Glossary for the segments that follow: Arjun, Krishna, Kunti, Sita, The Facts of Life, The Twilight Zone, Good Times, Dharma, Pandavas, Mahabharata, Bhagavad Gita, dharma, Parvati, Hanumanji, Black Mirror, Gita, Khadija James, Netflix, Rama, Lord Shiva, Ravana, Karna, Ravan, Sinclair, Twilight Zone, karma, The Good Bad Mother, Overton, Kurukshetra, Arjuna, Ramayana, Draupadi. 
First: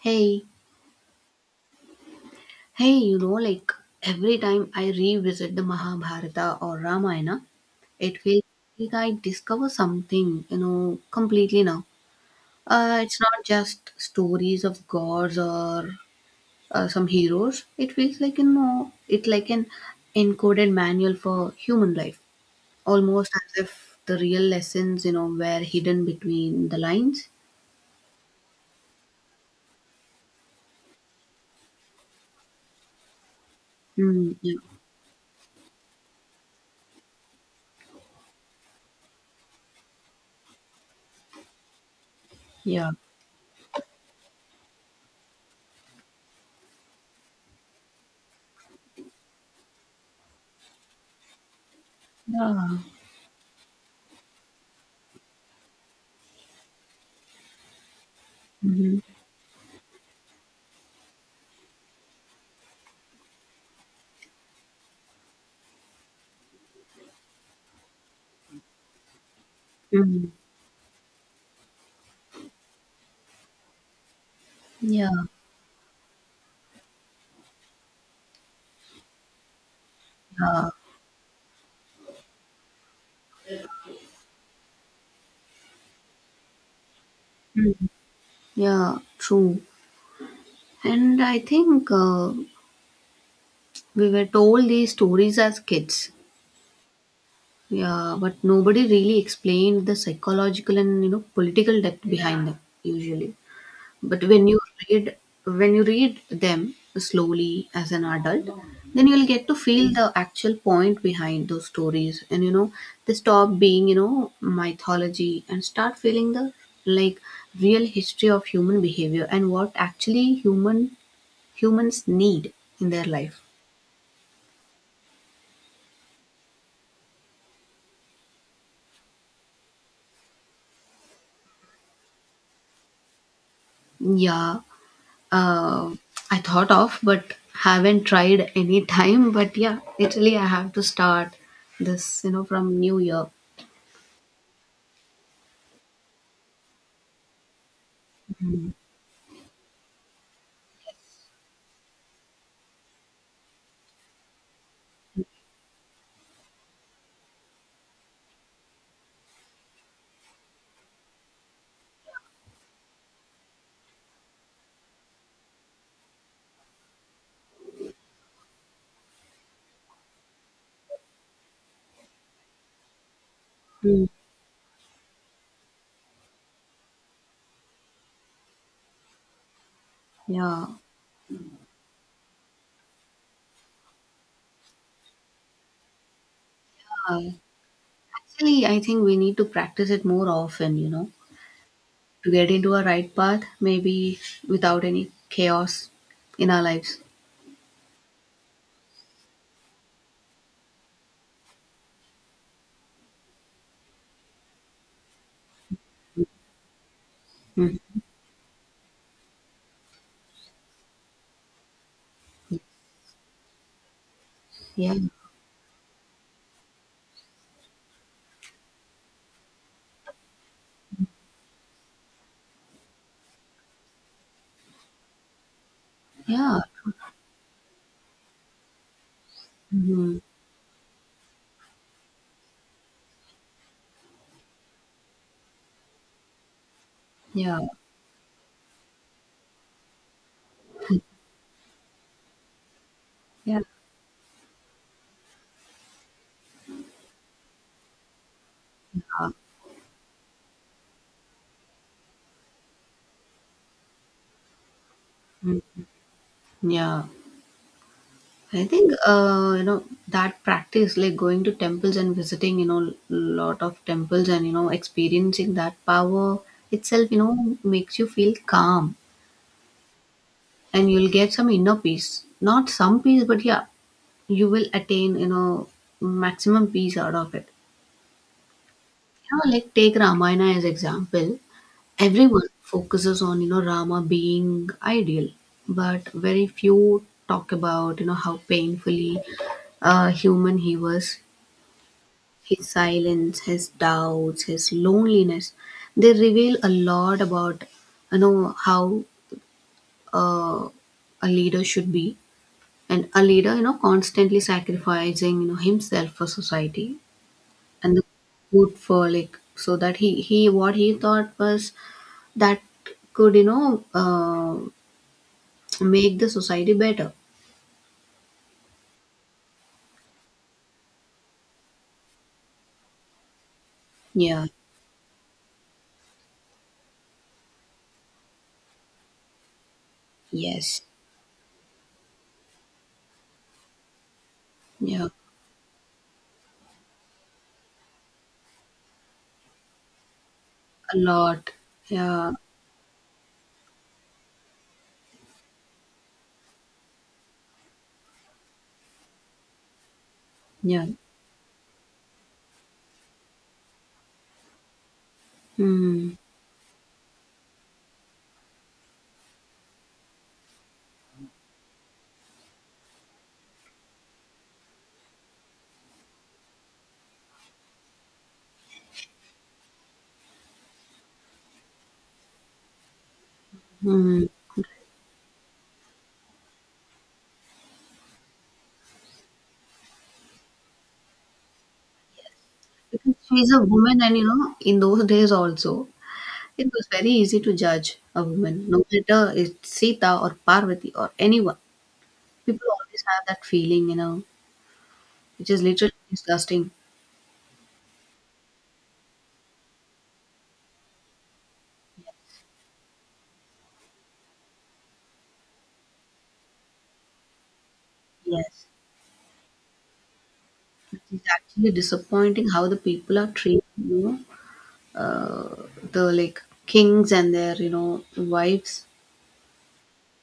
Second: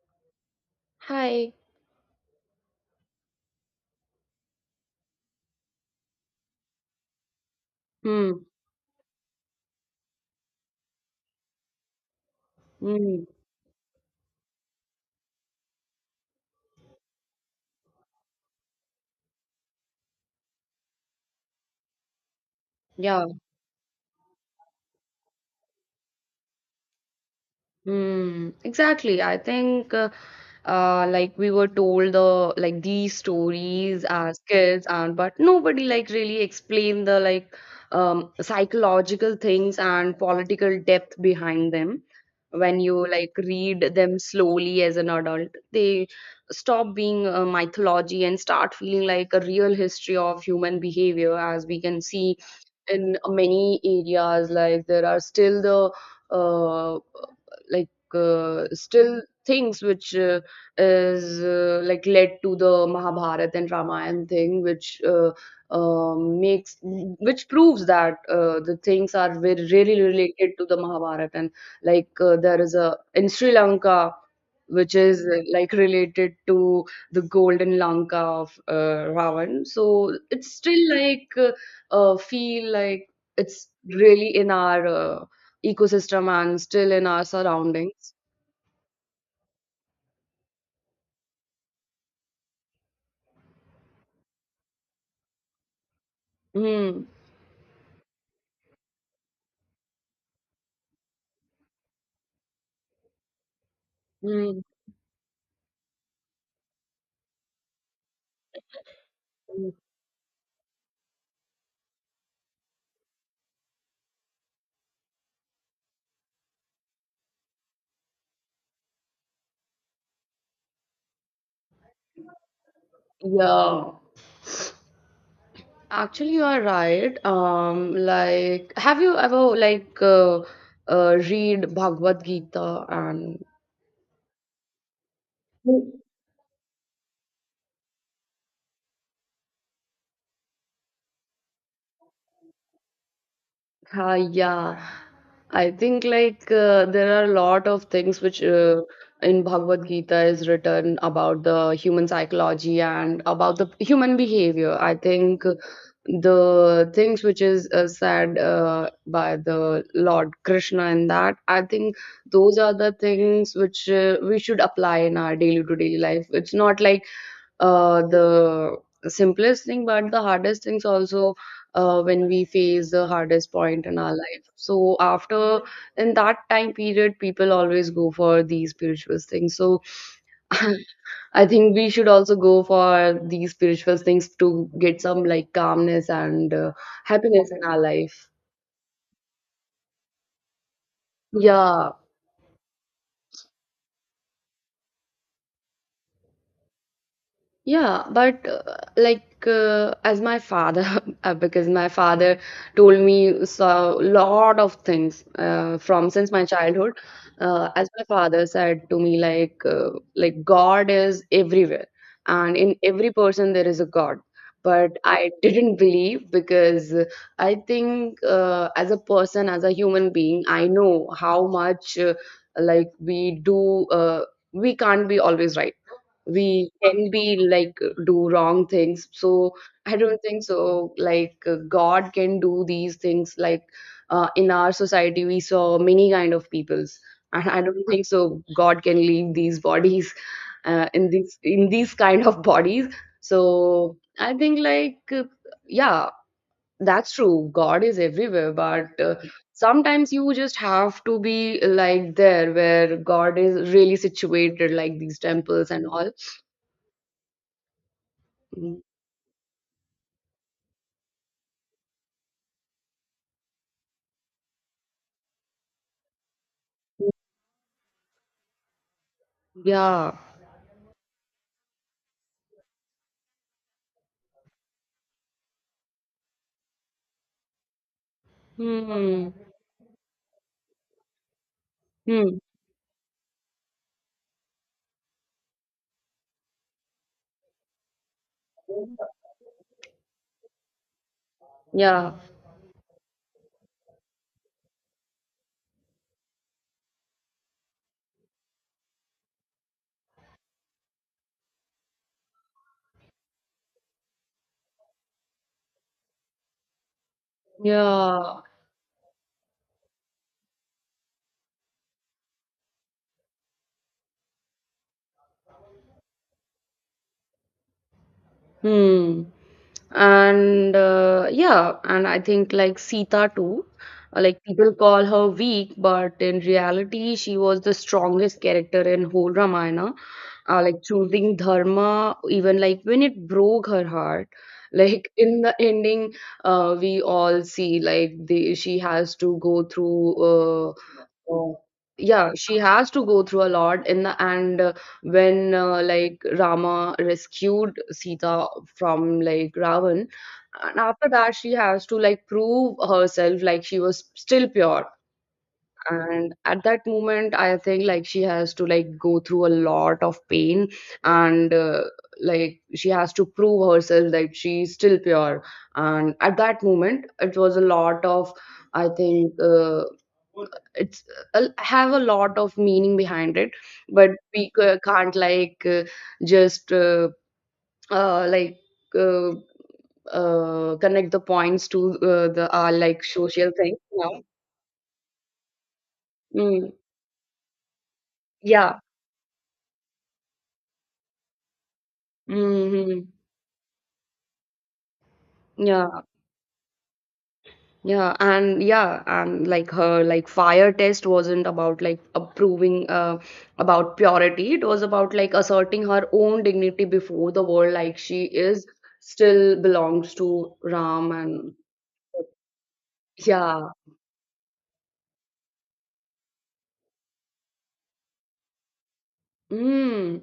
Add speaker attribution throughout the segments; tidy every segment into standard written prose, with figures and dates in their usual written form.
Speaker 1: Hey,
Speaker 2: Hi.
Speaker 1: hey, you know, like every time I revisit the Mahabharata or Ramayana, it
Speaker 2: Hmm.
Speaker 1: feels like I discover something, you know, completely now. It's
Speaker 2: Hmm.
Speaker 1: not just stories of gods or some heroes. It feels like, you know, it's like an encoded manual for human life,
Speaker 2: Yeah,
Speaker 1: almost as if the real lessons, you know, were hidden between the lines.
Speaker 2: Exactly. I think like we were told the like these stories
Speaker 1: Mm,
Speaker 2: as
Speaker 1: yeah,
Speaker 2: kids and but nobody like really explained the psychological things and political depth behind them. When
Speaker 1: yeah,
Speaker 2: you like read them slowly as an adult, they stop being a mythology and start feeling like a real history of human behavior, as we can see
Speaker 1: yeah.
Speaker 2: in many areas. Like there are still the uh, like
Speaker 1: Hmm.
Speaker 2: still things which is like led to the Mahabharata and Ramayana thing, which makes which proves that the things are very really
Speaker 1: Hmm.
Speaker 2: related to the Mahabharata and like there is a in Sri Lanka which is
Speaker 1: Yeah.
Speaker 2: like related to the golden Lanka of Ravan. So it's
Speaker 1: Yeah.
Speaker 2: still like feel like it's really in our ecosystem and still in our
Speaker 1: Hmm.
Speaker 2: surroundings.
Speaker 1: Yeah, true. And I think we were told these stories as kids.
Speaker 2: Hmm.
Speaker 1: Yeah, but nobody really explained the psychological and you know political depth behind them usually. But
Speaker 2: Hmm.
Speaker 1: read when you read them slowly as an adult, then you'll get to
Speaker 2: hmm.
Speaker 1: feel the actual point behind those stories, and you know they stop being you know mythology and start feeling the like real history of human behavior and what actually humans need in their life?
Speaker 2: Yeah. Actually, you are right. Like, have you ever read Bhagavad Gita and
Speaker 1: Yeah, uh, I thought of, but haven't tried any time. But yeah, literally, I have to start this, you know, from New Year.
Speaker 2: Yeah, I think like there are a lot of things which in Bhagavad Gita is written about the human psychology and about the human behavior. I think the things which is said by the Lord Krishna in that, I think those are the things which we should apply in our daily to daily life. It's not like the simplest thing, but the hardest things also when we face the hardest point in
Speaker 1: Mm.
Speaker 2: our life. So after in that time period, people always go for these spiritual things. So
Speaker 1: Yeah,
Speaker 2: I think we should also go for these spiritual things to get some like calmness and
Speaker 1: uh,
Speaker 2: happiness in our life.
Speaker 1: actually, I think we need to practice it more often, you know,
Speaker 2: Yeah.
Speaker 1: to get into a right path, maybe without any chaos in our lives.
Speaker 2: Yeah, but as my father, because my father told me so lot of things from since my childhood.
Speaker 1: Mm.
Speaker 2: As my father said to me, like God is everywhere, and in every person there is a God.
Speaker 1: Yeah,
Speaker 2: But I didn't believe because I think as a person, as a human being, I know how much like we do. We can't be always right,
Speaker 1: yeah,
Speaker 2: we can be like do wrong things. So I
Speaker 1: hmm,
Speaker 2: don't think so like God can do these things like in our society we saw many kind of peoples, and
Speaker 1: yeah,
Speaker 2: I don't think so God can leave these bodies in these kind of bodies. So
Speaker 1: yeah,
Speaker 2: I think like yeah, that's true, God is everywhere but sometimes you just have to be like there where God is really situated like these temples and all.
Speaker 1: yeah. I think you know that practice, like going to temples and visiting, you know, lot of temples and you know experiencing that power itself, you know, makes you feel calm,
Speaker 2: Yeah.
Speaker 1: and you'll get some inner peace. Not some peace, but yeah, you will attain you know maximum peace out of it.
Speaker 2: Hmm.
Speaker 1: You know, like take Ramayana as example.
Speaker 2: Hmm.
Speaker 1: Everyone focuses on you know Rama being ideal, but very few talk about you know how painfully human he was.
Speaker 2: Yeah.
Speaker 1: His silence, his doubts, his loneliness, they reveal a lot about you know how uh, a leader should be, and a leader you know constantly sacrificing you know himself for society and the
Speaker 2: Yeah.
Speaker 1: good for like so that he what he thought was that could you know make the society better.
Speaker 2: Hmm. And yeah, and I think like Sita too, like
Speaker 1: Yeah.
Speaker 2: people call her weak, but in reality, she was the strongest character in whole Ramayana.
Speaker 1: Yes.
Speaker 2: Like choosing dharma, even like when it broke her heart.
Speaker 1: Yeah.
Speaker 2: Like in the ending, we all see like she has to go through
Speaker 1: A lot.
Speaker 2: Oh. Yeah,
Speaker 1: Yeah.
Speaker 2: she has to go through a lot in the and when like Rama rescued Sita from like Ravan, and
Speaker 1: Yeah.
Speaker 2: after that she has to like prove herself like she was still pure,
Speaker 1: Hmm.
Speaker 2: and at that moment I think like she has to like go through a lot of pain, and like she has to prove herself that she's still pure, and at that moment it was a lot of, I think it's have a lot of meaning behind it, but
Speaker 1: Hmm.
Speaker 2: we can't like just like uh, connect the points to the our like
Speaker 1: Because
Speaker 2: social
Speaker 1: she's a
Speaker 2: thing
Speaker 1: woman and
Speaker 2: now.
Speaker 1: you know, in those days also, it
Speaker 2: mm.
Speaker 1: was very easy to judge a woman,
Speaker 2: yeah
Speaker 1: no matter it's Sita or Parvati or anyone. People always
Speaker 2: hmm
Speaker 1: have that feeling, you know, which is literally
Speaker 2: Yeah,
Speaker 1: disgusting.
Speaker 2: yeah, and yeah, and like her like fire test wasn't about like approving about purity. It was about like asserting her own dignity before the world, like she is
Speaker 1: Yes.
Speaker 2: still belongs to Ram
Speaker 1: It's
Speaker 2: and
Speaker 1: actually disappointing how the people are treating,
Speaker 2: yeah.
Speaker 1: you know, the like kings and their, you know, wives.
Speaker 2: Mm,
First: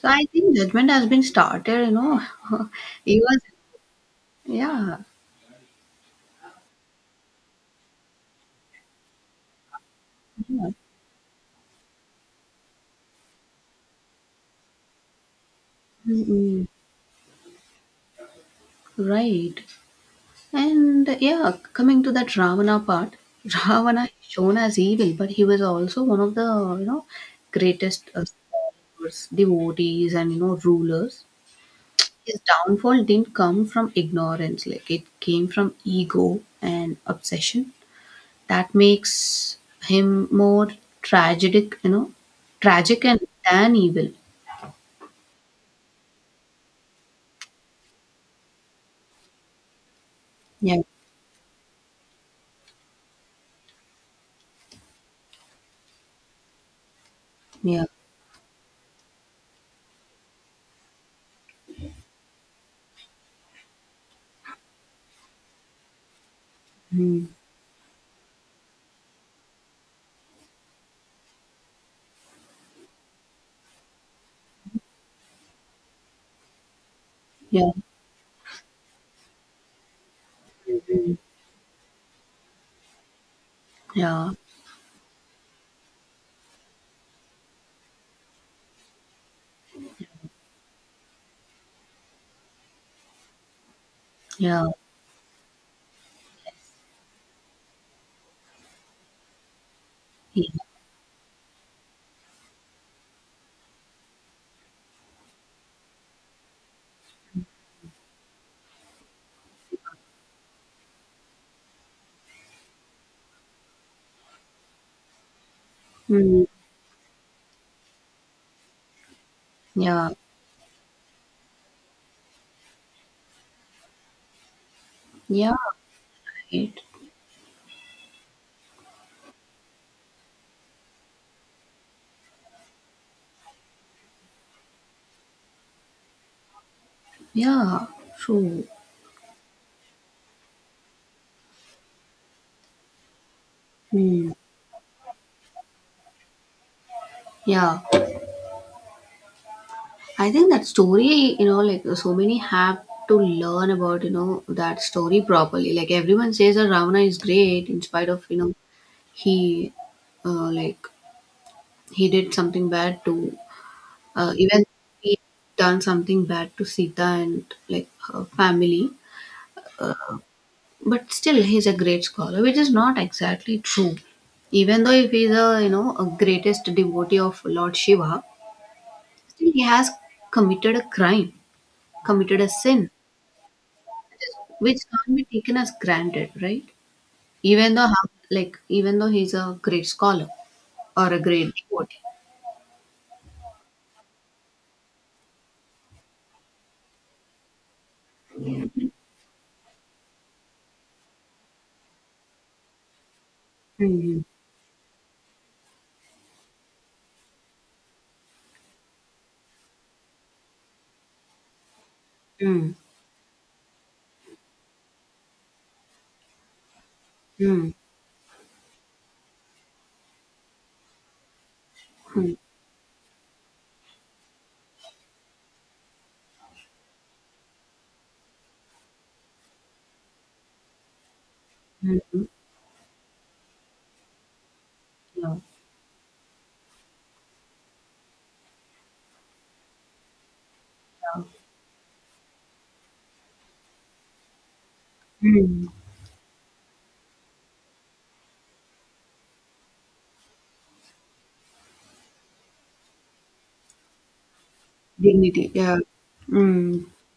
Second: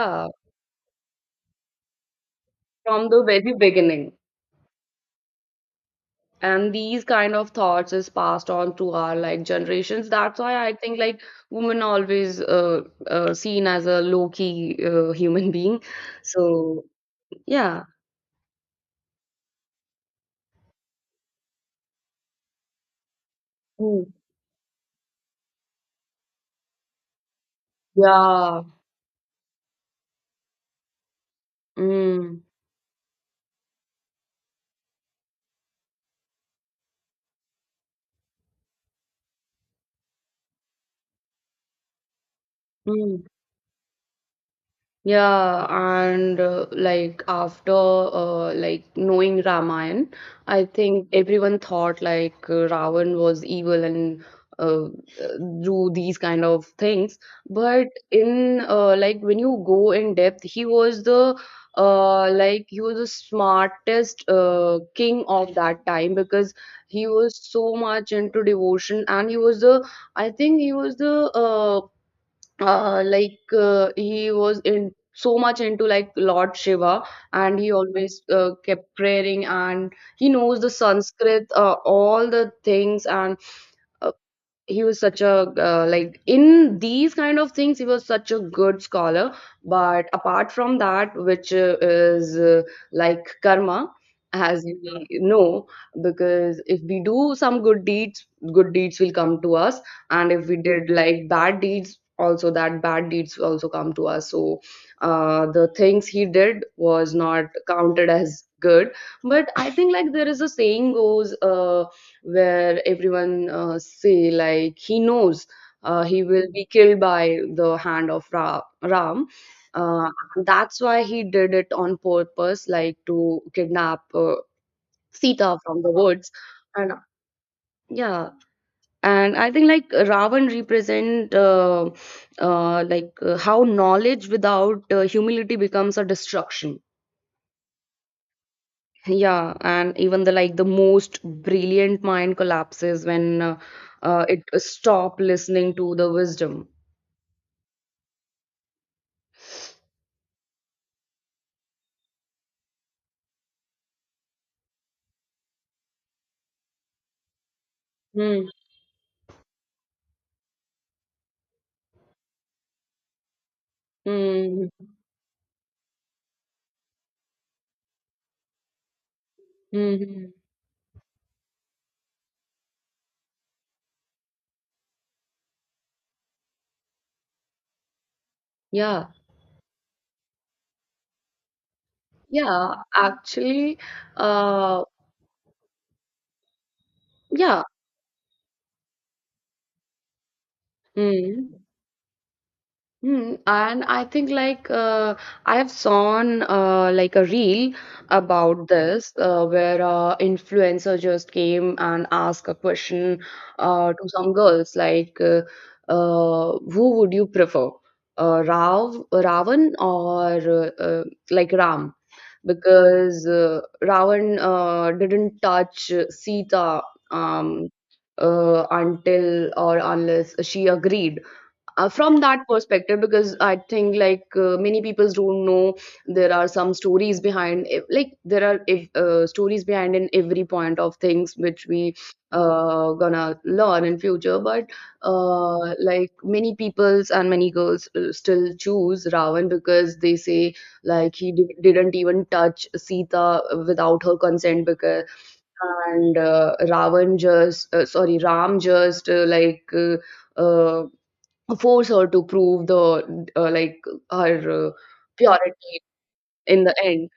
Speaker 1: So I think judgment has been started, you know,
Speaker 2: from the
Speaker 1: even,
Speaker 2: very beginning.
Speaker 1: yeah,
Speaker 2: And these kind of thoughts is passed on to our like generations. That's why
Speaker 1: yeah.
Speaker 2: I think like women always seen as a low-key human being.
Speaker 1: Mm, mm,
Speaker 2: So yeah.
Speaker 1: right. And yeah, coming to that Ravana part, Ravana
Speaker 2: Mm.
Speaker 1: is shown as evil, but he was also one of the you know greatest
Speaker 2: Yeah.
Speaker 1: followers, devotees, and you know rulers. His
Speaker 2: Mm.
Speaker 1: downfall didn't come from ignorance; like it came from ego and obsession. That makes him more tragic, you know, tragic and
Speaker 2: Mm.
Speaker 1: than evil.
Speaker 2: Yeah, and like after like knowing Ramayana, I
Speaker 1: Yeah,
Speaker 2: think everyone thought like Ravan was evil and do these kind of things.
Speaker 1: yeah,
Speaker 2: But in like when you go in depth, he was the like he was the smartest king of that time because he
Speaker 1: mm,
Speaker 2: was so much into devotion, and he was the, I think he was the he was in so much into like Lord Shiva, and
Speaker 1: yeah,
Speaker 2: he always kept praying, and he knows the
Speaker 1: mm,
Speaker 2: Sanskrit, all the things, and
Speaker 1: yeah,
Speaker 2: he was such a like in these kind of things he was such a good scholar, but apart from that which is like karma, as
Speaker 1: yeah,
Speaker 2: we know, because if we do some good deeds, good deeds will come to us, and
Speaker 1: yeah,
Speaker 2: if we did like bad deeds also, that bad deeds will also come to us. So the things he did was not counted as good, but I think like there is a saying goes where everyone say like he knows he
Speaker 1: mm,
Speaker 2: will be killed by the hand of Ram.
Speaker 1: yeah,
Speaker 2: Uh, that's why he did it on purpose, like to kidnap
Speaker 1: yeah,
Speaker 2: Sita from the woods.
Speaker 1: right.
Speaker 2: And yeah, and I think like Ravan represent how knowledge without humility becomes a destruction.
Speaker 1: Yeah, true.
Speaker 2: Yeah, and even the like the most brilliant mind collapses when
Speaker 1: Hmm.
Speaker 2: it stop listening to the wisdom.
Speaker 1: Yeah, I think that story, you know, like so many have to learn about, you know, that story properly. Like everyone says that Ravana is great in spite of, you
Speaker 2: Hmm.
Speaker 1: know, he, like, he did something bad to, even
Speaker 2: Hmm.
Speaker 1: he done something bad to Sita and, like, her family.
Speaker 2: Hmm.
Speaker 1: But still, he's a great scholar, which is not exactly true. Even though if he's a, you know, a greatest devotee of Lord Shiva,
Speaker 2: Yeah.
Speaker 1: still, he has committed a crime, committed a
Speaker 2: Yeah.
Speaker 1: sin,
Speaker 2: Actually,
Speaker 1: which
Speaker 2: uh,
Speaker 1: can't be taken as granted, right?
Speaker 2: yeah.
Speaker 1: Even though, how, like, even though he's a great scholar or a great
Speaker 2: Hmm.
Speaker 1: devotee.
Speaker 2: Hmm, and I think like I have seen like a reel about this where influencer just came and asked a question to
Speaker 1: Mm,
Speaker 2: some girls who would you prefer, Ravan or like Ram,
Speaker 1: mm,
Speaker 2: because Ravan didn't touch Sita, um,
Speaker 1: mm,
Speaker 2: until or unless she agreed, from
Speaker 1: mm,
Speaker 2: that perspective, because I think like many people don't know there are some stories behind like there are, if, stories behind in every point of things which we
Speaker 1: mm, mm,
Speaker 2: gonna learn in future. But
Speaker 1: yeah, yeah.
Speaker 2: like many peoples and many girls still choose Ravan because they say like he didn't even touch Sita without her consent. Because
Speaker 1: Mm,
Speaker 2: and Ravan just sorry, Ram just uh, force her to prove the like her
Speaker 1: dignity,
Speaker 2: purity
Speaker 1: yeah.
Speaker 2: in the
Speaker 1: Mm,
Speaker 2: end.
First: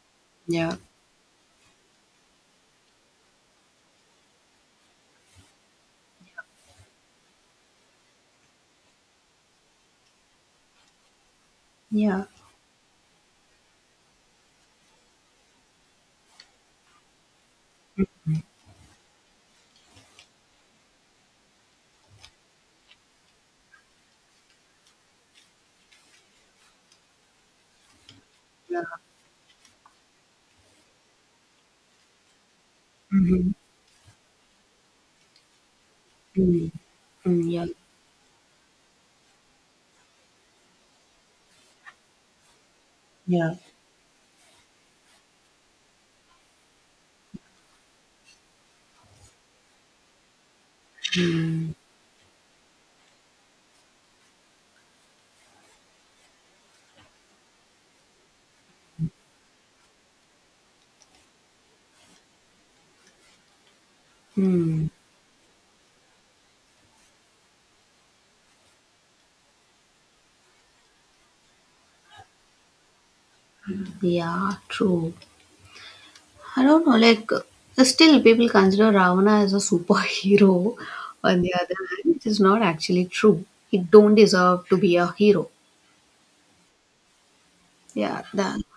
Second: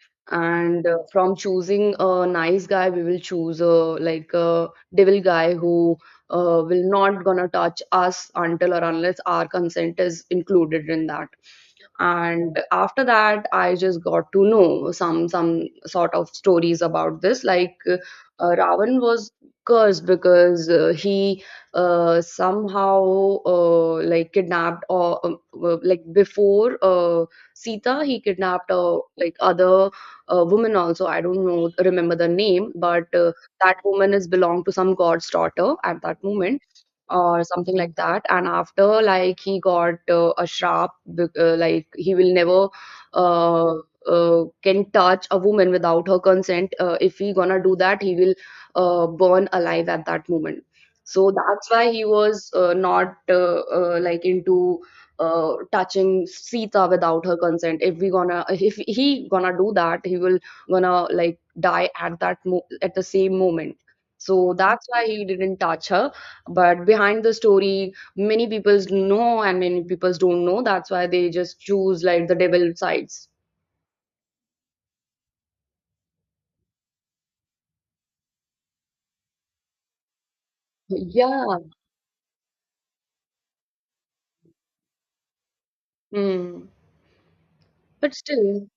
Speaker 1: yeah,
Speaker 2: And from choosing a nice guy, we will choose a like a devil guy who will not gonna touch us until or unless our consent is included in that.
Speaker 1: yeah,
Speaker 2: And after that I just got to know some sort of stories about this, like Ravan was cursed because he somehow like kidnapped or like before Sita he kidnapped
Speaker 1: yeah.
Speaker 2: like other woman also, I don't know remember the name, but
Speaker 1: Mm-hmm.
Speaker 2: that woman is belong to some god's daughter at that moment
Speaker 1: Mm,
Speaker 2: or
Speaker 1: mm, yeah,
Speaker 2: something like that. And after like he got a sharp like he will never
Speaker 1: yeah.
Speaker 2: uh, can touch a woman without her consent. If he gonna do that he will burn alive at that moment. So that's why he was not like into touching Sita without her consent. If we gonna if he gonna do that he will gonna like die at that at the same moment. So that's
Speaker 1: Mm,
Speaker 2: why he didn't touch her. But behind the story many people's know and many people's don't know, that's why they just choose like the devil sides.
Speaker 1: yeah, true. I don't know, like still people consider Ravana as a superhero. On
Speaker 2: yeah
Speaker 1: the other hand, it is not actually true. He don't deserve to be a hero.
Speaker 2: mm. But
Speaker 1: Yeah, that.
Speaker 2: still,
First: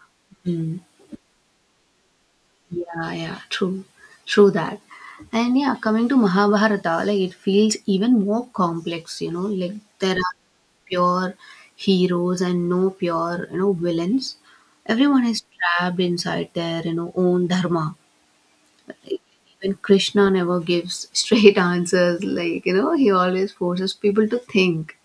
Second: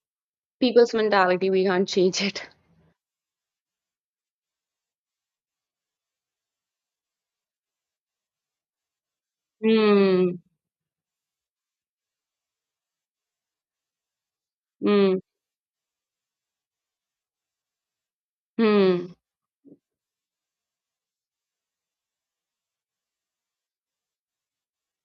Speaker 1: Mm,
Speaker 2: people's mentality we can't change it.
Speaker 1: yeah, yeah, true, true that. And yeah, coming to Mahabharata, like it feels even more complex. You know, like there are
Speaker 2: Hmm.
Speaker 1: pure heroes and no pure, you know, villains.
Speaker 2: Hmm.
Speaker 1: Everyone is trapped inside their, you know, own dharma.
Speaker 2: Hmm.
Speaker 1: Even Krishna never gives straight answers. Like, you know, he always forces people to think.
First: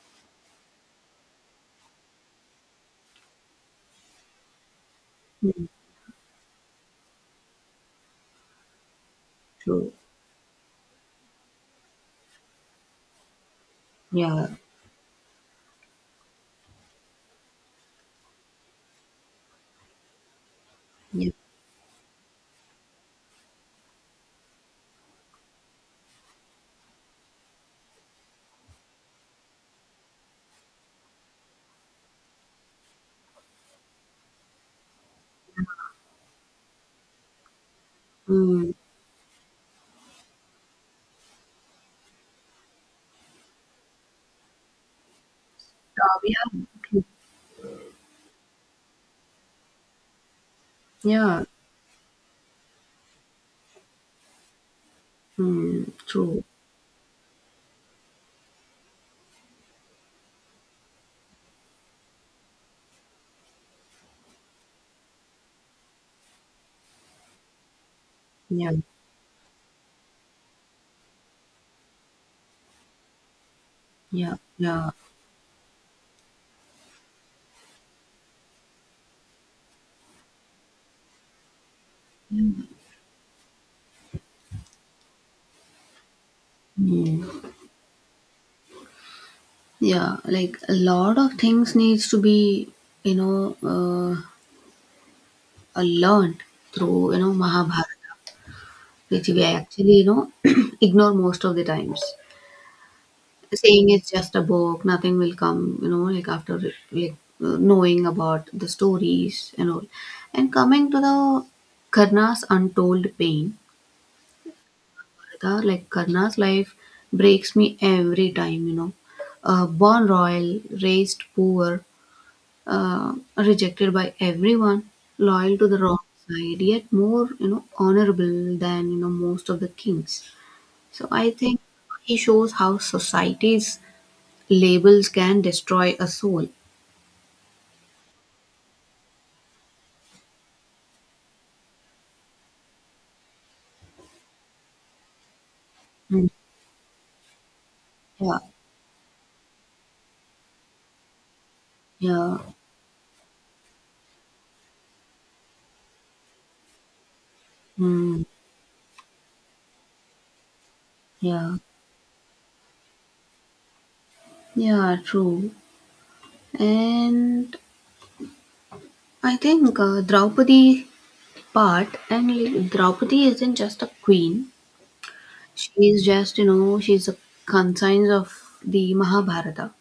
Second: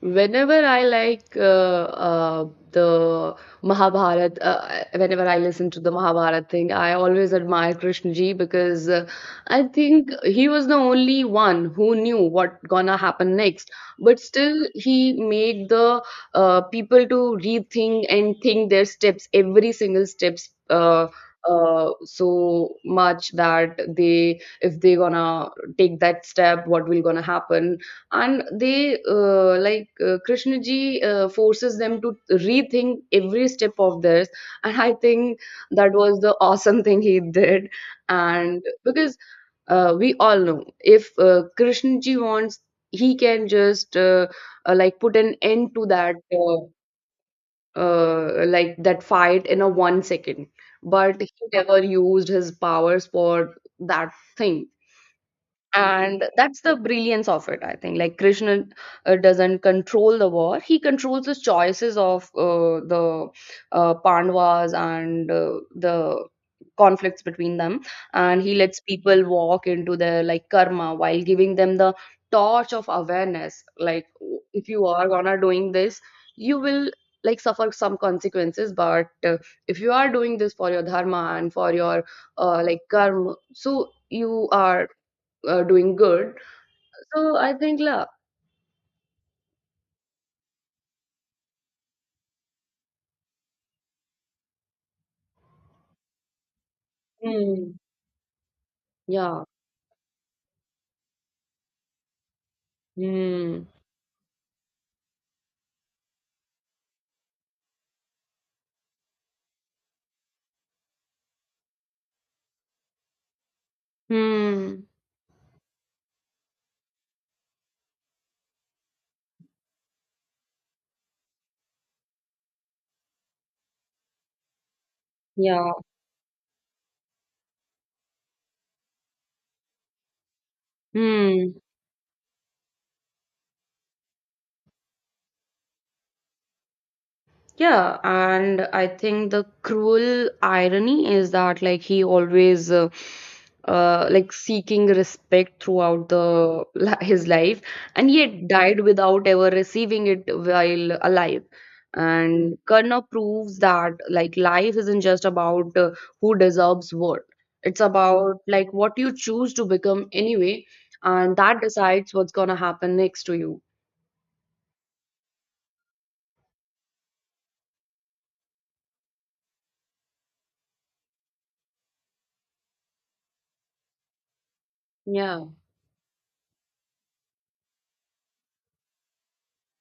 Speaker 2: Whenever I like the Mahabharat, whenever I
Speaker 1: Mm,
Speaker 2: listen to the Mahabharat thing, I always admire Krishna ji, because I
Speaker 1: true.
Speaker 2: think he was the only one who knew what gonna happen next. But
Speaker 1: Yeah.
Speaker 2: still, he made the people to rethink and think their steps, every single steps.
Speaker 1: Yeah.
Speaker 2: So much that they, if they gonna take that step, what will gonna happen. And they, like Krishnaji forces them to rethink every step of this. And I think that was the awesome thing he did. And
Speaker 1: Mm.
Speaker 2: because we all know, if Krishnaji wants, he can just like put an end to that,
Speaker 1: Yeah,
Speaker 2: uh,
Speaker 1: true.
Speaker 2: like that fight in a 1 second. But he
Speaker 1: Yeah.
Speaker 2: never used his powers for that thing.
Speaker 1: Mm,
Speaker 2: And
Speaker 1: true.
Speaker 2: that's the brilliance of it. I think like Krishna doesn't control the war, he controls the choices of the Pandavas and the conflicts between them. And he
Speaker 1: Yeah.
Speaker 2: lets people walk into their like karma while giving them the torch of awareness. Like,
Speaker 1: Yeah.
Speaker 2: if you
Speaker 1: Yeah.
Speaker 2: are gonna doing this, you will like suffer some consequences. But if you are doing this for your dharma and for your like karma, so you are doing good. So
Speaker 1: Mm.
Speaker 2: I think, la.
Speaker 1: Yeah. Like a lot of things needs to be, you know, learned through, you know,
Speaker 2: Hmm.
Speaker 1: Mahabharata, which we
Speaker 2: Yeah.
Speaker 1: actually, you know, ignore most of the times,
Speaker 2: Hmm.
Speaker 1: saying it's just a book, nothing will come, you know, like after like knowing about the stories and all, and coming to the Karna's untold pain,
Speaker 2: Hmm.
Speaker 1: the like Karna's life breaks me every time, you know, born royal, raised poor, rejected by everyone, loyal to
Speaker 2: Yeah.
Speaker 1: the wrong side, yet more you know honorable than you know most of the kings. So I
Speaker 2: Hmm.
Speaker 1: think he shows how society labels can destroy a soul.
Speaker 2: Yeah, and I think the cruel irony is that like he always like seeking respect throughout
Speaker 1: Mm,
Speaker 2: the his life, and
Speaker 1: yeah,
Speaker 2: yet died without ever receiving it while alive.
Speaker 1: yeah,
Speaker 2: And Karna proves that like life isn't just about who deserves what. It's
Speaker 1: mm,
Speaker 2: about like what you choose to become anyway, and
Speaker 1: yeah,
Speaker 2: that decides what's gonna happen next to you.
Speaker 1: yeah, true. And I think Draupadi part, and like, Draupadi isn't just a queen.
Speaker 2: Yeah.
Speaker 1: She's just you know she's a conscience of the Mahabharata.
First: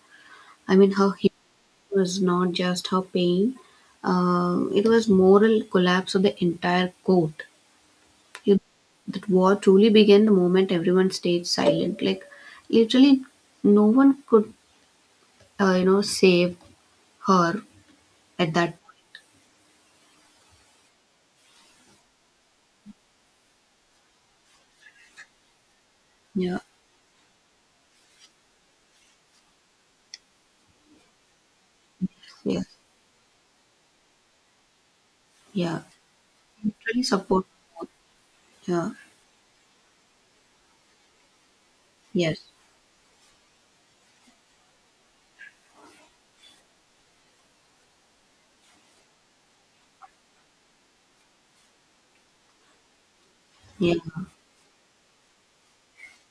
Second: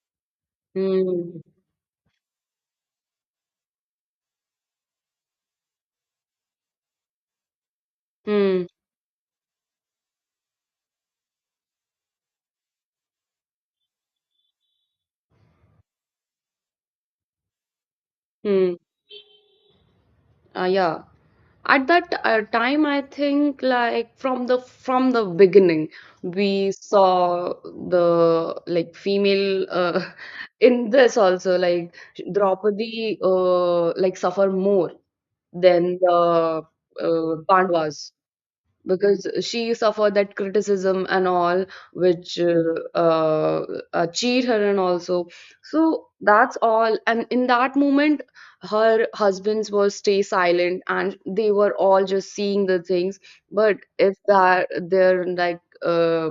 Speaker 1: I mean, her hero
Speaker 2: Hmm.
Speaker 1: was not just her pain. It was moral collapse of the entire court. You
Speaker 2: Hmm.
Speaker 1: that war truly began the moment everyone stayed silent. Like literally, no one could you know save her at that
Speaker 2: Hmm.
Speaker 1: point.
Speaker 2: Yeah. At that time, I think like from the beginning
Speaker 1: Yeah,
Speaker 2: we saw the like female, in this also, like
Speaker 1: yeah,
Speaker 2: Draupadi like suffer more
Speaker 1: yeah.
Speaker 2: than the
Speaker 1: Literally support.
Speaker 2: Pandavas
Speaker 1: Yeah.
Speaker 2: because she suffered that criticism and all, which
Speaker 1: Yes.
Speaker 2: cheat her and also. So that's all. And in that moment her husbands were stay silent and they were all just seeing the things. But
Speaker 1: Yeah.
Speaker 2: if that they're like, uh,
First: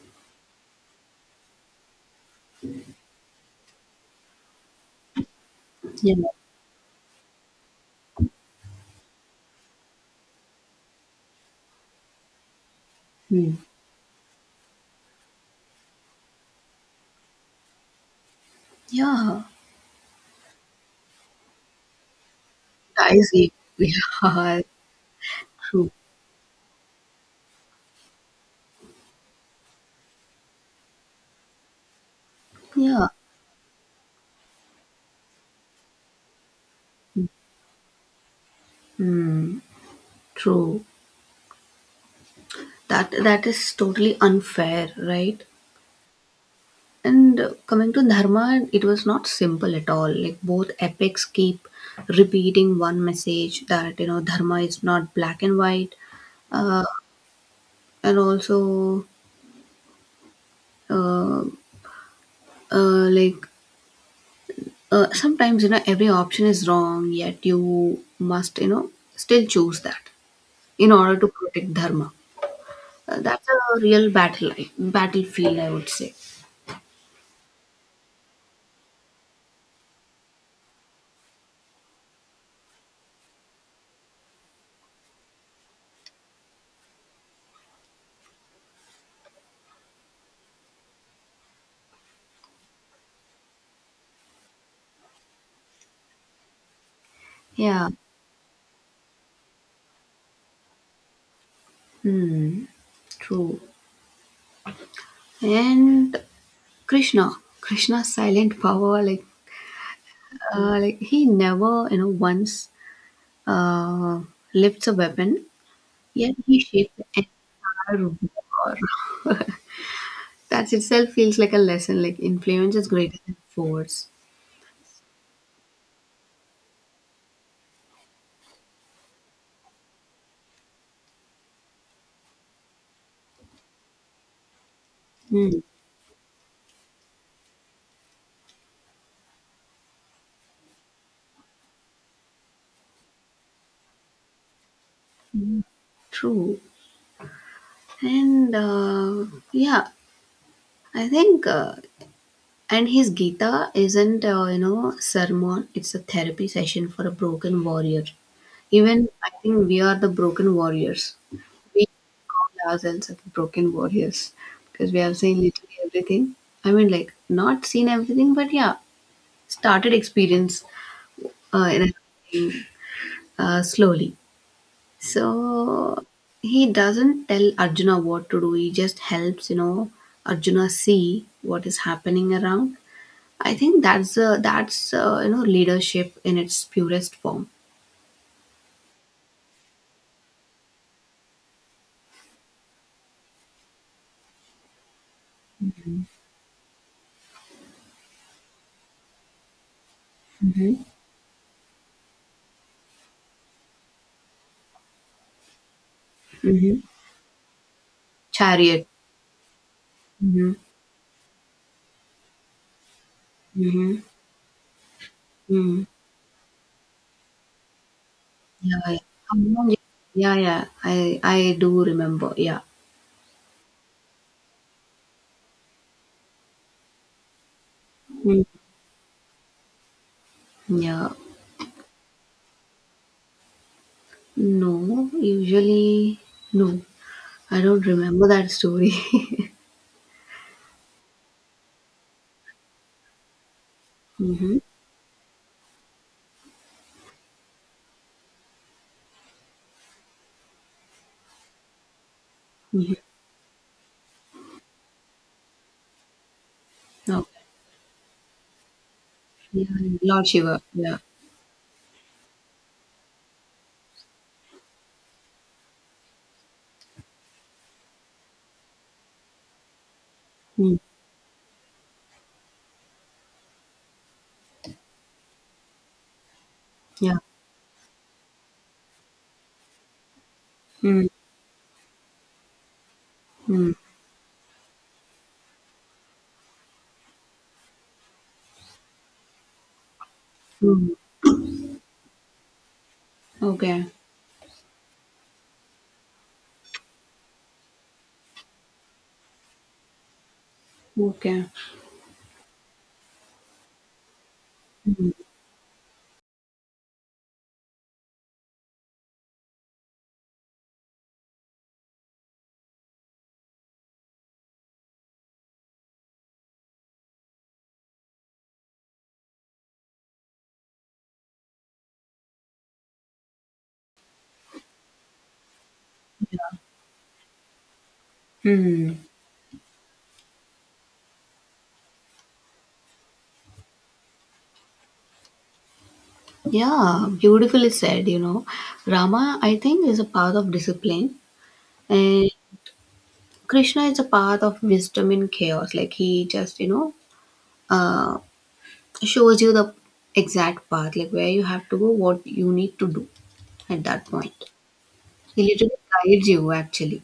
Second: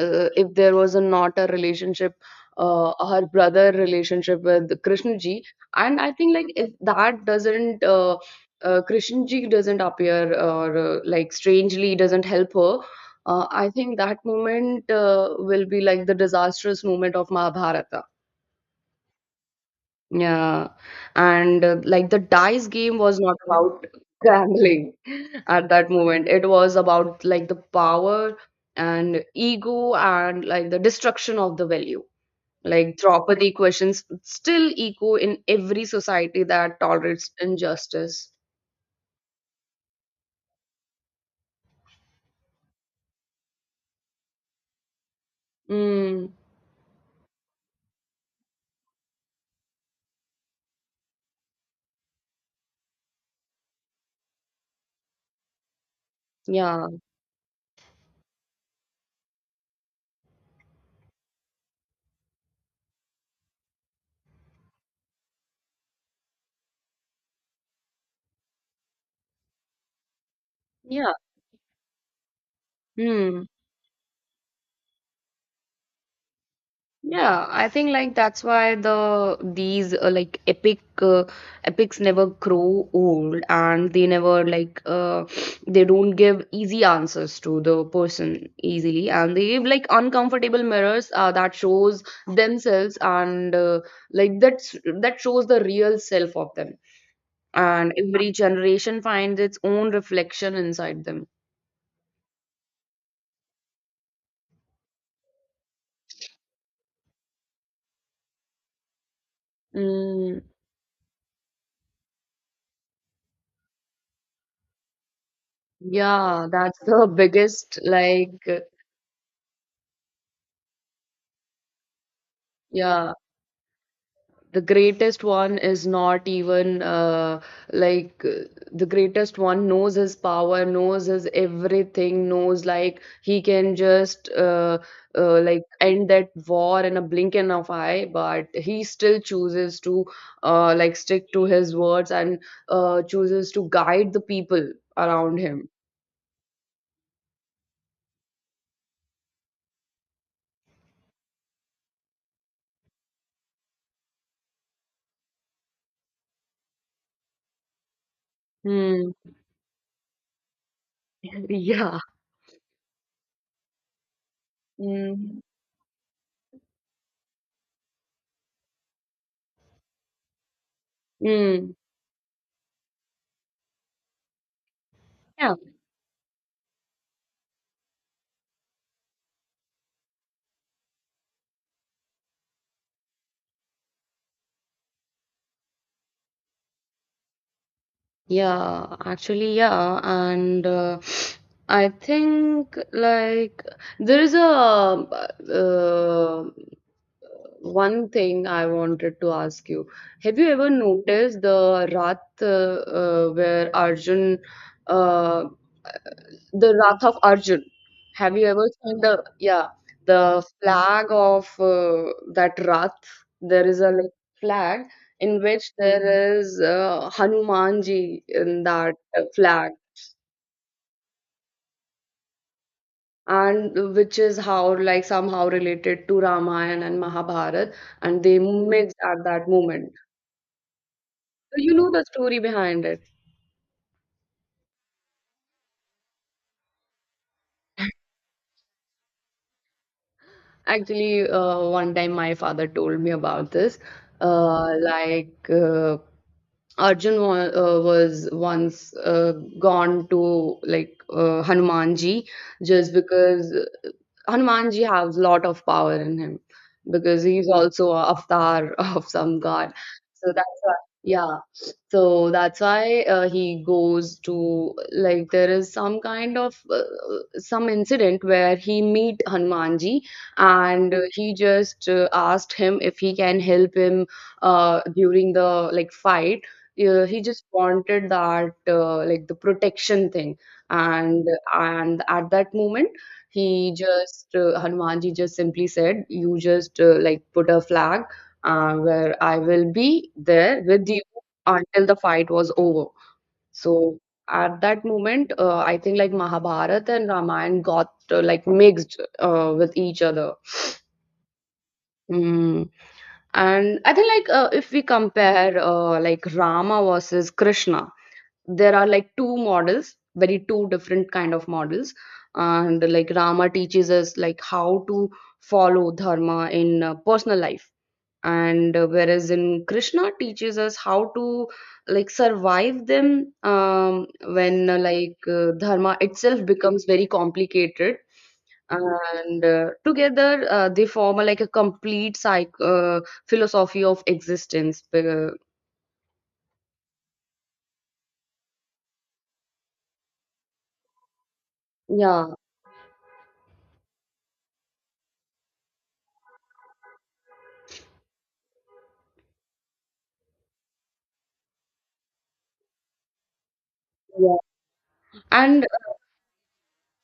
Speaker 2: uh, if there was a not a relationship, her brother relationship with Krishnaji. And I
Speaker 1: Yeah.
Speaker 2: think like if that doesn't, Krishnaji doesn't appear or like strangely doesn't help her,
Speaker 1: Hmm.
Speaker 2: I think that moment will be like the disastrous moment of Mahabharata.
Speaker 1: Yeah.
Speaker 2: Yeah, and like the dice game was
Speaker 1: I
Speaker 2: not
Speaker 1: see.
Speaker 2: about
Speaker 1: Yeah.
Speaker 2: gambling, at
Speaker 1: True.
Speaker 2: that moment. It was about like the power and ego and like the destruction of the value. Like
Speaker 1: Yeah.
Speaker 2: Draupadi questions still echo in every society that tolerates injustice.
Speaker 1: Hmm. True. That that is totally unfair, right?
Speaker 2: Mm.
Speaker 1: And coming to Dharma, it was not simple at all. Like both epics keep repeating one message that you know Dharma is not black and white, uh,
Speaker 2: Yeah.
Speaker 1: and also uh, uh, like sometimes you know every option is wrong, yet you must you know still choose that in
Speaker 2: Yeah.
Speaker 1: order to protect Dharma.
Speaker 2: Hmm.
Speaker 1: That's a real battlefield, I would say.
Speaker 2: Yeah, I think like that's why these like epic epics never grow old. And they never like they don't give easy answers to the person easily. And they give like uncomfortable mirrors that shows themselves. And like that shows the real self of them.
Speaker 1: Yeah.
Speaker 2: And every generation finds its own reflection inside them.
Speaker 1: Hmm. True. And Krishna, Krishna's silent power, like
Speaker 2: Mm.
Speaker 1: like he never, you know, once uh, lifts a weapon, yet
Speaker 2: Yeah,
Speaker 1: he
Speaker 2: that's
Speaker 1: shaped the
Speaker 2: the biggest,
Speaker 1: entire
Speaker 2: like,
Speaker 1: war. That itself feels like a lesson. Like influence is
Speaker 2: yeah.
Speaker 1: greater than force.
Speaker 2: The greatest one is not even, like uh, the greatest one knows his power, knows his everything, knows like he can just
Speaker 1: Mm,
Speaker 2: like end that war in a blink of eye. But he still chooses to like stick to his words and chooses to guide the people around him.
Speaker 1: true. And yeah, I think. And his Gita isn't, you know, sermon. It's a therapy session for a broken warrior. Even I
Speaker 2: Hmm.
Speaker 1: think we are the broken warriors. We
Speaker 2: Yeah.
Speaker 1: ourselves as broken warriors because we have
Speaker 2: Mm.
Speaker 1: seen literally everything. I mean, like, not seen everything, but yeah, started experience
Speaker 2: Mm.
Speaker 1: in everything slowly.
Speaker 2: Yeah.
Speaker 1: So he doesn't tell Arjuna what to do, he just helps, you know, Arjuna see what is happening around. I think that's you know leadership in its purest form.
Speaker 2: Yeah, actually, yeah, and I think like there is a, uh, one thing I wanted to ask you. Have you ever
Speaker 1: Mm-hmm.
Speaker 2: noticed the Rath, where Arjun, uh, the
Speaker 1: Mm-hmm.
Speaker 2: Wrath of Arjun? Have you ever
Speaker 1: Chariot.
Speaker 2: seen the, yeah, the
Speaker 1: Mm-hmm.
Speaker 2: flag of that Rath? There is a,
Speaker 1: Mm-hmm.
Speaker 2: like, flag in which
Speaker 1: Mm-hmm.
Speaker 2: there is Hanumanji in
Speaker 1: Yeah,
Speaker 2: that
Speaker 1: yeah.
Speaker 2: flag,
Speaker 1: Um, yeah, yeah. I do remember. Yeah.
Speaker 2: and which is how like somehow related to Ramayana and Mahabharata, and they
Speaker 1: Mm.
Speaker 2: mixed at that moment.
Speaker 1: Yeah.
Speaker 2: So you know the story behind it.
Speaker 1: No, usually no. I don't remember that story.
Speaker 2: Actually, one time my father told me about this.
Speaker 1: Mm-hmm.
Speaker 2: Uh, like uh, Arjun was once gone to like Hanumanji,
Speaker 1: Mm-hmm.
Speaker 2: just because Hanumanji has lot of power in him, because
Speaker 1: Okay.
Speaker 2: he's also a avatar of some
Speaker 1: Yeah.
Speaker 2: god.
Speaker 1: Lord
Speaker 2: So
Speaker 1: Shiva.
Speaker 2: that's why,
Speaker 1: Yeah.
Speaker 2: yeah. So that's why he goes to, like, there is some kind of some incident where he meet Hanumanji,
Speaker 1: Mm.
Speaker 2: and he just asked him if he can help him during the like fight.
Speaker 1: Yeah.
Speaker 2: He just wanted that, like the protection thing,
Speaker 1: Mm.
Speaker 2: and and at that moment
Speaker 1: Mm.
Speaker 2: he just, Hanumanji just simply said, "You just like put a flag where I will be there with
Speaker 1: Mm.
Speaker 2: you until the fight was over."
Speaker 1: Okay.
Speaker 2: So at that moment, I think like Mahabharata and Ramayana got like mixed with each other.
Speaker 1: Okay.
Speaker 2: Mm. And I think like, if we
Speaker 1: Mm.
Speaker 2: compare like Rama versus Krishna, there are like two models, very two different kind of models. And like Rama teaches us like how to follow dharma in personal life. And whereas in Krishna teaches us how to like survive them, when dharma itself becomes very complicated.
Speaker 1: Mm.
Speaker 2: And together, they form a, like a complete psych philosophy of existence.
Speaker 1: Yeah, beautifully said, you know. Rama, I think, is a path of discipline, and
Speaker 2: Yeah.
Speaker 1: Krishna is a path of wisdom in chaos. Like, he just, you know, uh, shows you the exact path, like where you have to go, what you need to do at that
Speaker 2: Yeah.
Speaker 1: point. He
Speaker 2: And
Speaker 1: literally guides you actually.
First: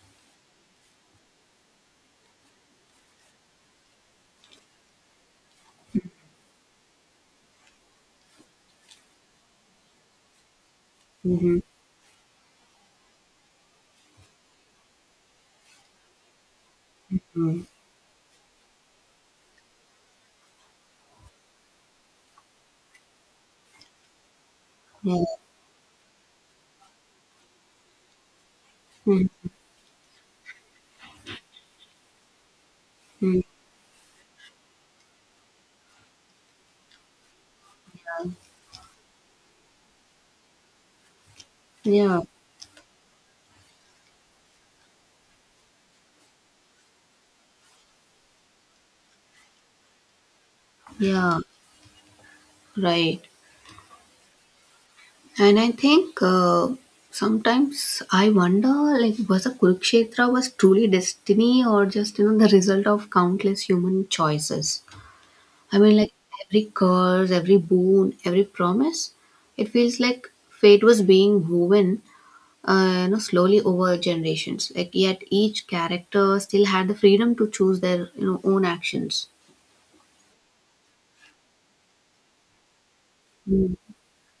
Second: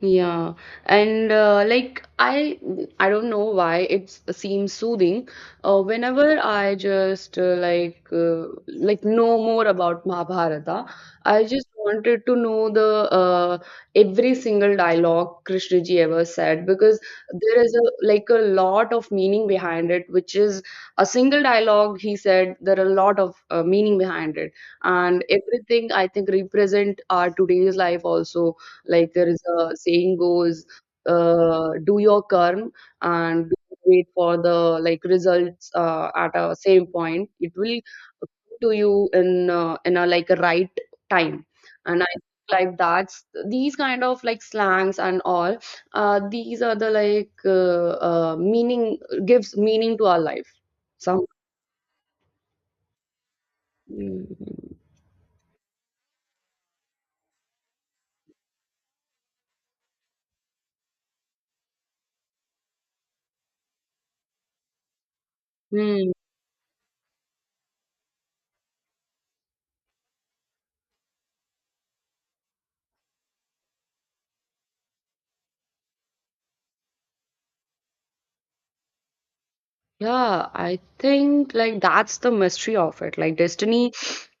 Speaker 2: yeah, and like I don't know why it seems soothing whenever I just like know more about Mahabharata. I
Speaker 1: Mm-hmm.
Speaker 2: just wanted to know the, every single dialogue Krishna ji ever said, because there
Speaker 1: Mm.
Speaker 2: is a like a lot of meaning behind it, which is a single dialogue he said there are a lot of meaning behind it.
Speaker 1: Yeah.
Speaker 2: And everything, I think, represent our today's life also. Like there is
Speaker 1: Mm-hmm.
Speaker 2: a saying goes, do your karm and wait for the like results at a same point. It will
Speaker 1: Yeah.
Speaker 2: come to you in a like a right time. And I
Speaker 1: Yeah.
Speaker 2: think like that's these kind of like slangs and all. These are the like, meaning gives meaning to our life. Some.
Speaker 1: Yeah. Right. And I think sometimes I wonder, like, was a Kurukshetra was truly destiny or just you know the result of countless human choices? I mean, like
Speaker 2: Mhm.
Speaker 1: every curse, every boon, every promise, it feels like fate was being woven you know slowly over generations, like yet each character still had the freedom to choose their you know own actions.
Speaker 2: Yeah, I think like that's the mystery of it. Like
Speaker 1: Mm,
Speaker 2: destiny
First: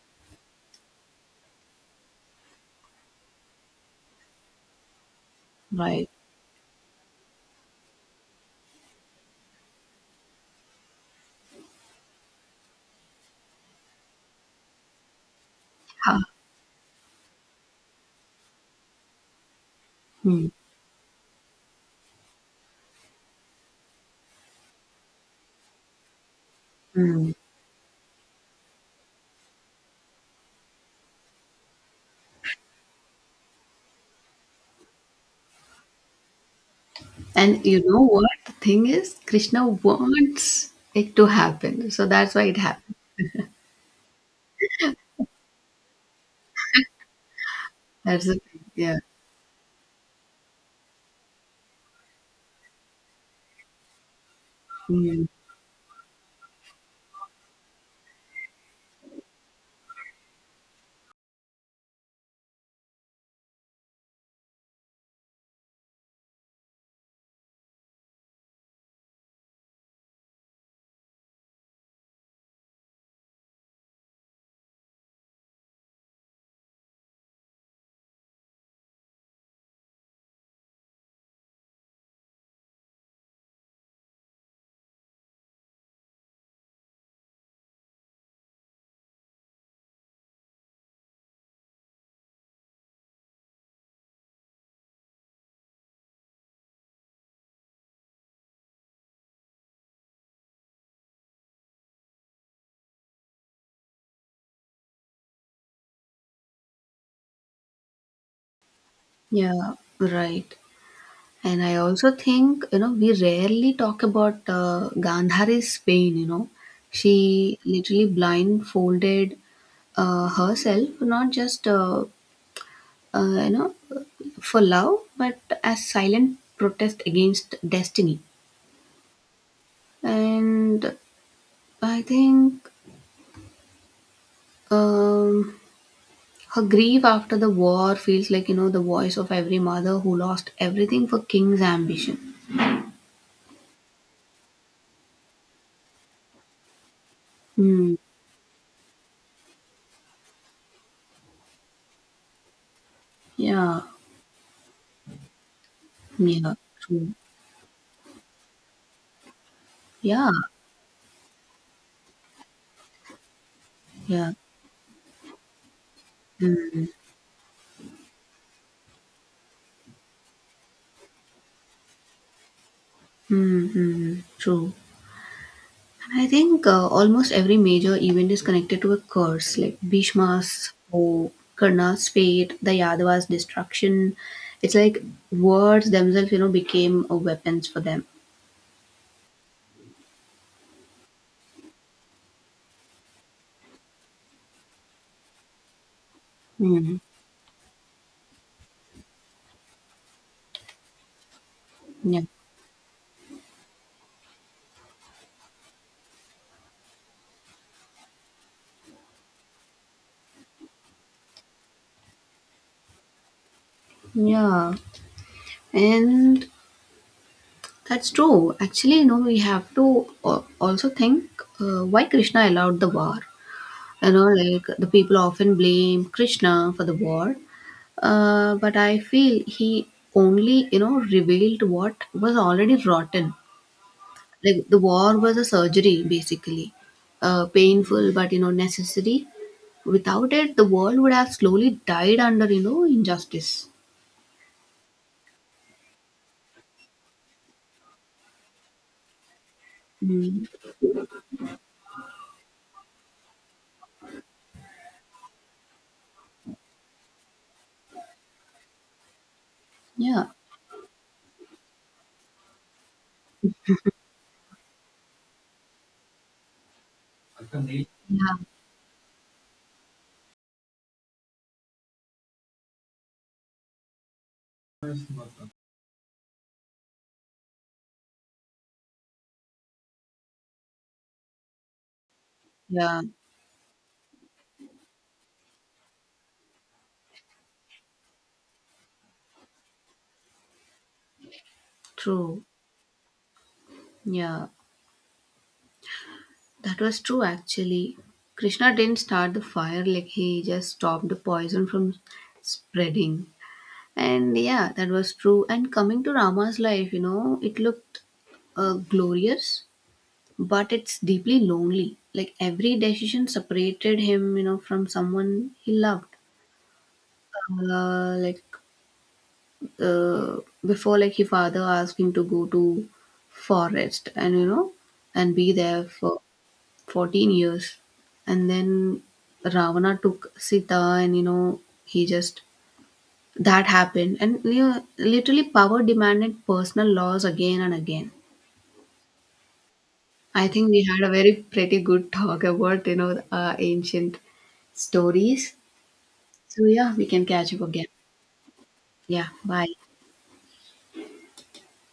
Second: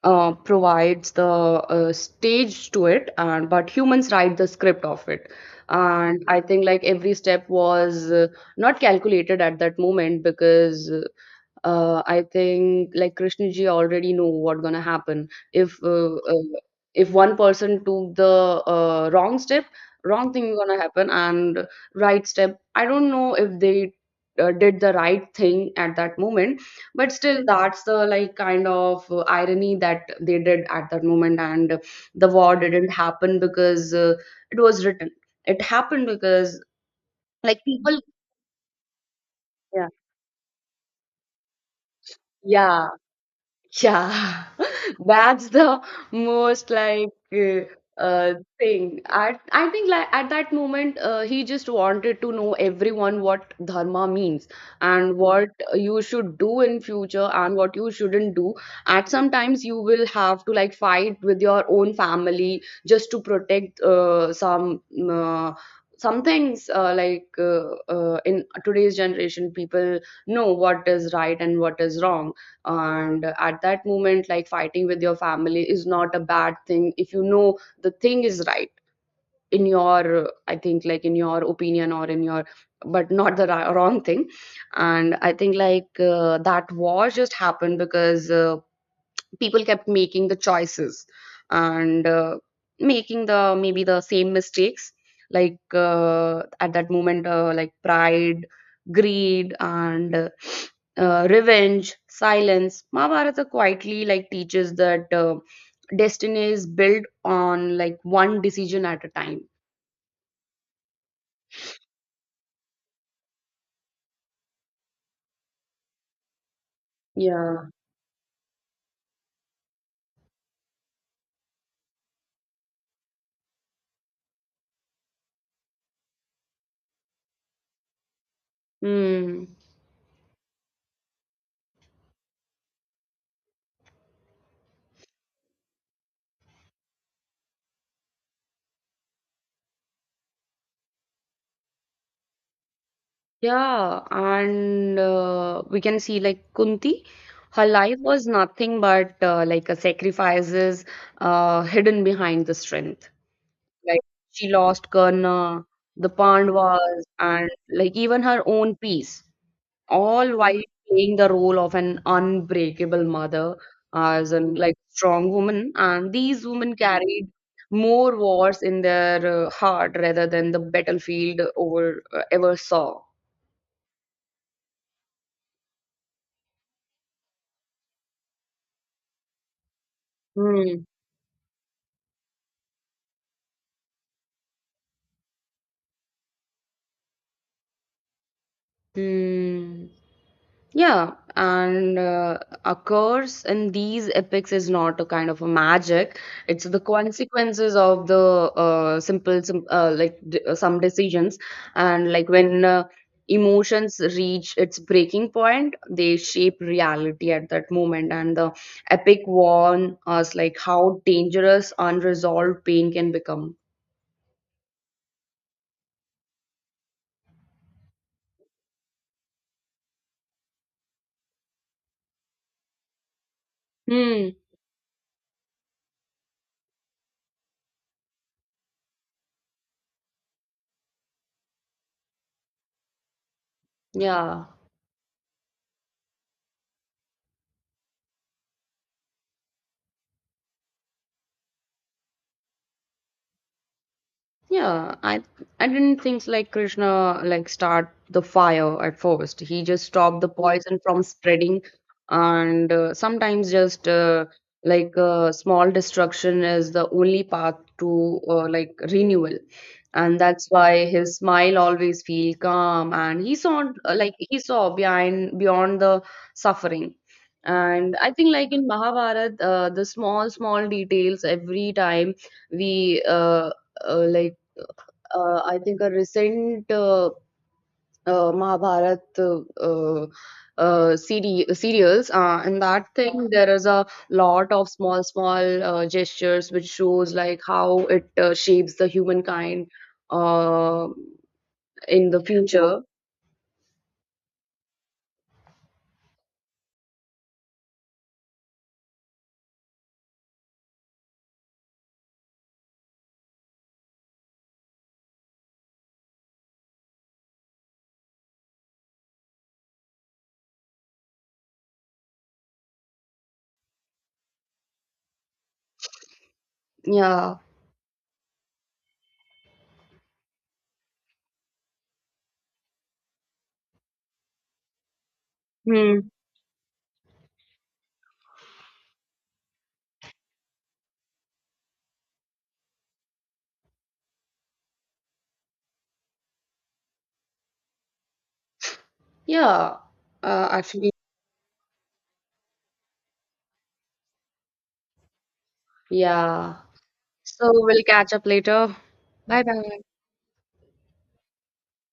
Speaker 2: provides the stage to it. And but humans write the script of it.
Speaker 1: right.
Speaker 2: And I think like every step was not calculated at that moment, because I think like Krishna ji already know what gonna happen if,
Speaker 1: Ha.
Speaker 2: if one person took the wrong step, wrong
Speaker 1: Hmm.
Speaker 2: thing gonna happen, and right step. I don't know if they did the right thing at that moment, but
Speaker 1: Hmm.
Speaker 2: still, that's the like kind of irony that they did at that moment. And the war didn't happen because it was written. It happened because like
Speaker 1: And you know
Speaker 2: people.
Speaker 1: what the thing is, Krishna
Speaker 2: Yeah.
Speaker 1: wants it to happen, so that's why it
Speaker 2: Yeah.
Speaker 1: happened.
Speaker 2: Yeah, that's the most like,
Speaker 1: That's the thing,
Speaker 2: thing.
Speaker 1: yeah.
Speaker 2: I think like at that moment he just wanted to know everyone what dharma means and
Speaker 1: Hmm.
Speaker 2: what you should do in future and what you shouldn't do. At sometimes you will have to like fight with your own family just to protect uh, some things, in today's generation. People know what is right and what is wrong. And at that moment, like fighting with your family is not a bad thing if you know the thing is right in your, I think like in your opinion or in your, but not the wrong thing. And I think like that war just happened because people kept making the choices, and making the maybe the same mistakes. Like at that moment, like pride, greed, and revenge silence Mahabharata quietly like teaches that destiny is built on like one decision at a time.
Speaker 1: Yeah, right. And I also think you know we rarely talk about Gandhari's pain, you know, she
Speaker 2: Yeah.
Speaker 1: literally blindfolded herself, not just you know for love, but as silent protest against destiny.
Speaker 2: Hmm.
Speaker 1: And I think um, her grief after the war feels like you know the voice of every mother who lost everything for king's ambition.
Speaker 2: Yeah, and we can see like Kunti, her
Speaker 1: Hmm.
Speaker 2: life was nothing but like a sacrifices hidden behind the strength.
Speaker 1: Yeah,
Speaker 2: Like she lost Karna, the
Speaker 1: yeah,
Speaker 2: Pandavas,
Speaker 1: true,
Speaker 2: and like even her own peace,
Speaker 1: yeah,
Speaker 2: all while playing the role of an unbreakable mother, as
Speaker 1: yeah,
Speaker 2: an like strong woman. And these women carried more wars in their heart rather than the battlefield over ever saw.
Speaker 1: mm-hmm, true. I think almost every major event is connected to a curse, like Bhishma's
Speaker 2: Hmm.
Speaker 1: or Karna's fate, the Yadava's destruction. It's like words themselves, you know, became weapons for them.
Speaker 2: Hmm. Yeah, and occurs in these epics is not a kind of a magic. It's the
Speaker 1: Hmm.
Speaker 2: consequences of the simple, sim like d some decisions. And
Speaker 1: Yeah.
Speaker 2: like when emotions reach its breaking point, they shape reality at that moment. And the epic warn us like how dangerous unresolved pain can become.
Speaker 1: Yeah. And that's true. Actually, you know, we have to also think why Krishna allowed the war. You know,
Speaker 2: Hmm.
Speaker 1: like the people often blame Krishna for the war, but I feel he only you know revealed what was already rotten.
Speaker 2: Yeah.
Speaker 1: Like the war was a surgery basically, painful but you know necessary. Without it the world would have slowly died under you know injustice.
Speaker 2: Yeah, I didn't think like Krishna like start the fire at first. He just stopped the
Speaker 1: Mm,
Speaker 2: poison from spreading. And sometimes just, small destruction is the only path to like renewal. And
Speaker 1: yeah,
Speaker 2: that's why his smile always feel calm. And he saw, like he saw behind beyond the suffering. And I
Speaker 1: yeah,
Speaker 2: think, like in Mahabharata, the small, small details every time we, uh, like I think a recent, Mahabharat, CD, serials, and that
Speaker 1: yeah,
Speaker 2: thing there is a lot of small, small gestures which shows like how it shapes the humankind uh, in the
Speaker 1: true,
Speaker 2: future.
Speaker 1: yeah. That was true actually. Krishna didn't start the fire, like he just stopped the poison from spreading. And yeah, that was true. And coming to Rama's life, you know, it looked glorious, but it's deeply lonely. Like every decision separated him, you know, from someone he loved.
Speaker 2: Yeah.
Speaker 1: Uh, like uh, Before, like his father asked him to go to forest and you know, and be there
Speaker 2: Hmm.
Speaker 1: for 14 years, and then Ravana took Sita, and you know he just that happened, and you know, literally power demanded personal laws again and again.
Speaker 2: Yeah.
Speaker 1: I think we
Speaker 2: Actually,
Speaker 1: had a very pretty good talk about you know ancient stories,
Speaker 2: yeah.
Speaker 1: so yeah we can
Speaker 2: So
Speaker 1: catch up
Speaker 2: we'll
Speaker 1: again.
Speaker 2: catch up later.
Speaker 1: Yeah,
Speaker 2: Bye
Speaker 1: bye.
Speaker 2: bye.